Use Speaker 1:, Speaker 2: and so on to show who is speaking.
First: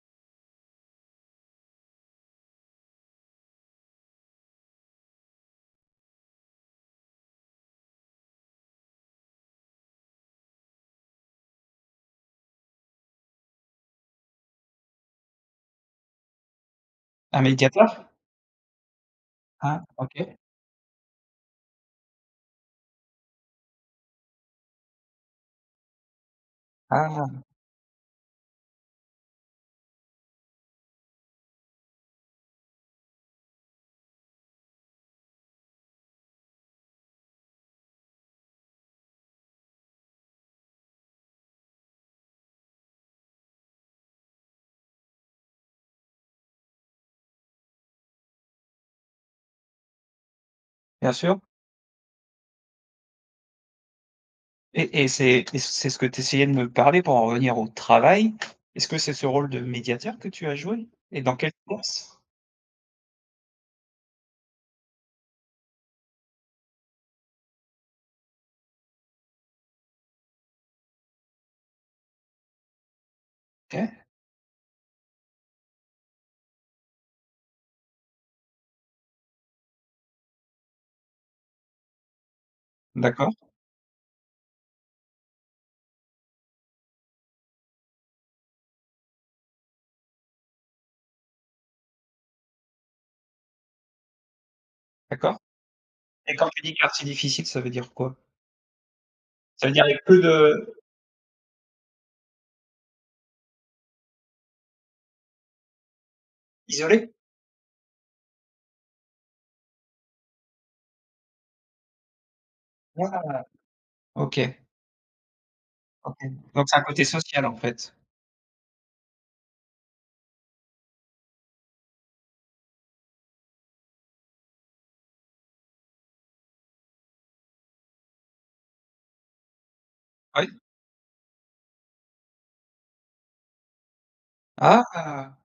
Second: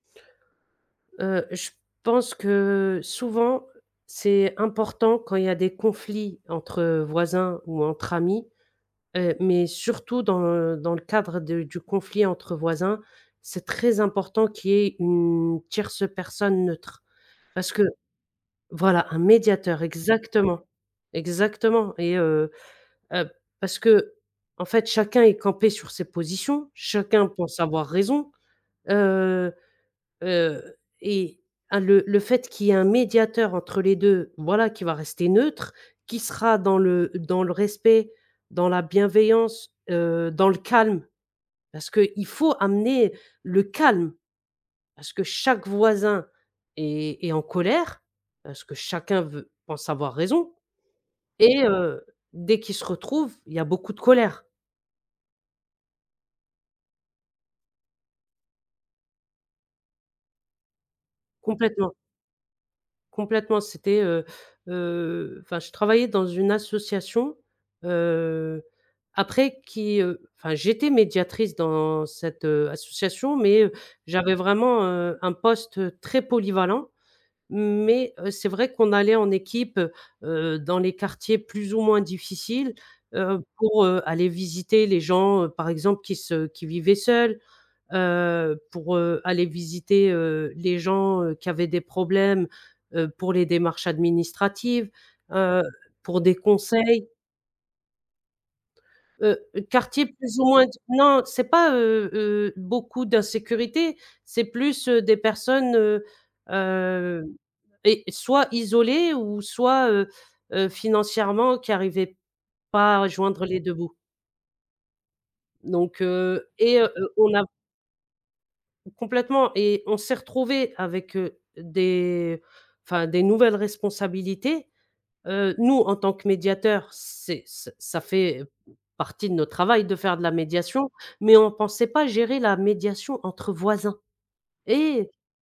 Speaker 1: Heu, je pense que souvent c'est important quand il y a des conflits entre voisins ou entre amis, heu, mais surtout dans, heu, dans le cadre de du conflit entre voisins, c'est très important qu'il y ait une tierce personne neutre.
Speaker 2: Un
Speaker 1: Parce que
Speaker 2: médiateur?
Speaker 1: voilà un médiateur,
Speaker 2: Ah, OK.
Speaker 1: exactement! Exactement et heu heu, parce qu'en fait chacun est campé sur ses positions, chacun
Speaker 2: Ah.
Speaker 1: pense avoir raison, heu heu, et un le le fait qu'il y ait un médiateur entre les 2 voilà, qui va rester neutre, qui sera dans le dans le respect, dans la bienveillance, heu, dans le calme, parce qu'il faut amener le calme. Parce que chaque voisin est est en colère, parce que chacun veut pense avoir raison
Speaker 2: Bien sûr.
Speaker 1: et heu, dès qu'ils se retrouvent il y a beaucoup de colère.
Speaker 2: Et et c'est et c'est ce que tu essayais de me parler pour en revenir au travail. Est-ce que c'est ce rôle de médiateur que tu as joué? Et dans quel
Speaker 1: Complètement.
Speaker 2: poss
Speaker 1: Complètement. C'était, heu heu, enfin je travaillais dans une association, heu, après qui, heu, enfin j'étais médiatrice dans cette, heu, association mais heu,
Speaker 2: OK.
Speaker 1: j'avais vraiment, heu, un poste très polyvalent mais heu, c'est vrai qu'on allait en équipe, heu, dans les quartiers plus ou moins difficiles,
Speaker 2: D'accord.
Speaker 1: heu, pour, heu, aller visiter les gens par exemple qui se qui vivaient seuls, heu, pour, heu, aller visiter, heu, les gens, heu, qui avaient des problèmes, heu, pour les démarches administratives,
Speaker 2: D'accord
Speaker 1: heu, pour
Speaker 2: et
Speaker 1: des
Speaker 2: quand tu dis «quartier
Speaker 1: conseils.
Speaker 2: difficile», ça veut dire quoi
Speaker 1: Heu,
Speaker 2: ça veut dire avec
Speaker 1: quartiers
Speaker 2: peu
Speaker 1: plus ou moins d
Speaker 2: de
Speaker 1: non c'est pas, heu heu, beaucoup d'insécurité, c'est plus des personnes, heu
Speaker 2: Isolé?
Speaker 1: heu et soit isolées ou soit, heu heu, financièrement qui arrivaient pas à
Speaker 2: Waouh!
Speaker 1: joindre les 2 bouts
Speaker 2: OK.
Speaker 1: Donc
Speaker 2: OK,
Speaker 1: heu
Speaker 2: donc ça
Speaker 1: et
Speaker 2: a un
Speaker 1: heu
Speaker 2: côté
Speaker 1: heu, on a
Speaker 2: social, en fait?
Speaker 1: Complètement et on s'est retrouvés avec, heu, des enfin des nouvelles responsabilités. Heu, nous en tant que médiateurs c'est ç ça fait partie de notre travail de faire de la
Speaker 2: Ah oui?
Speaker 1: médiation, mais on pensait pas gérer la médiation entre voisins et
Speaker 2: Ah!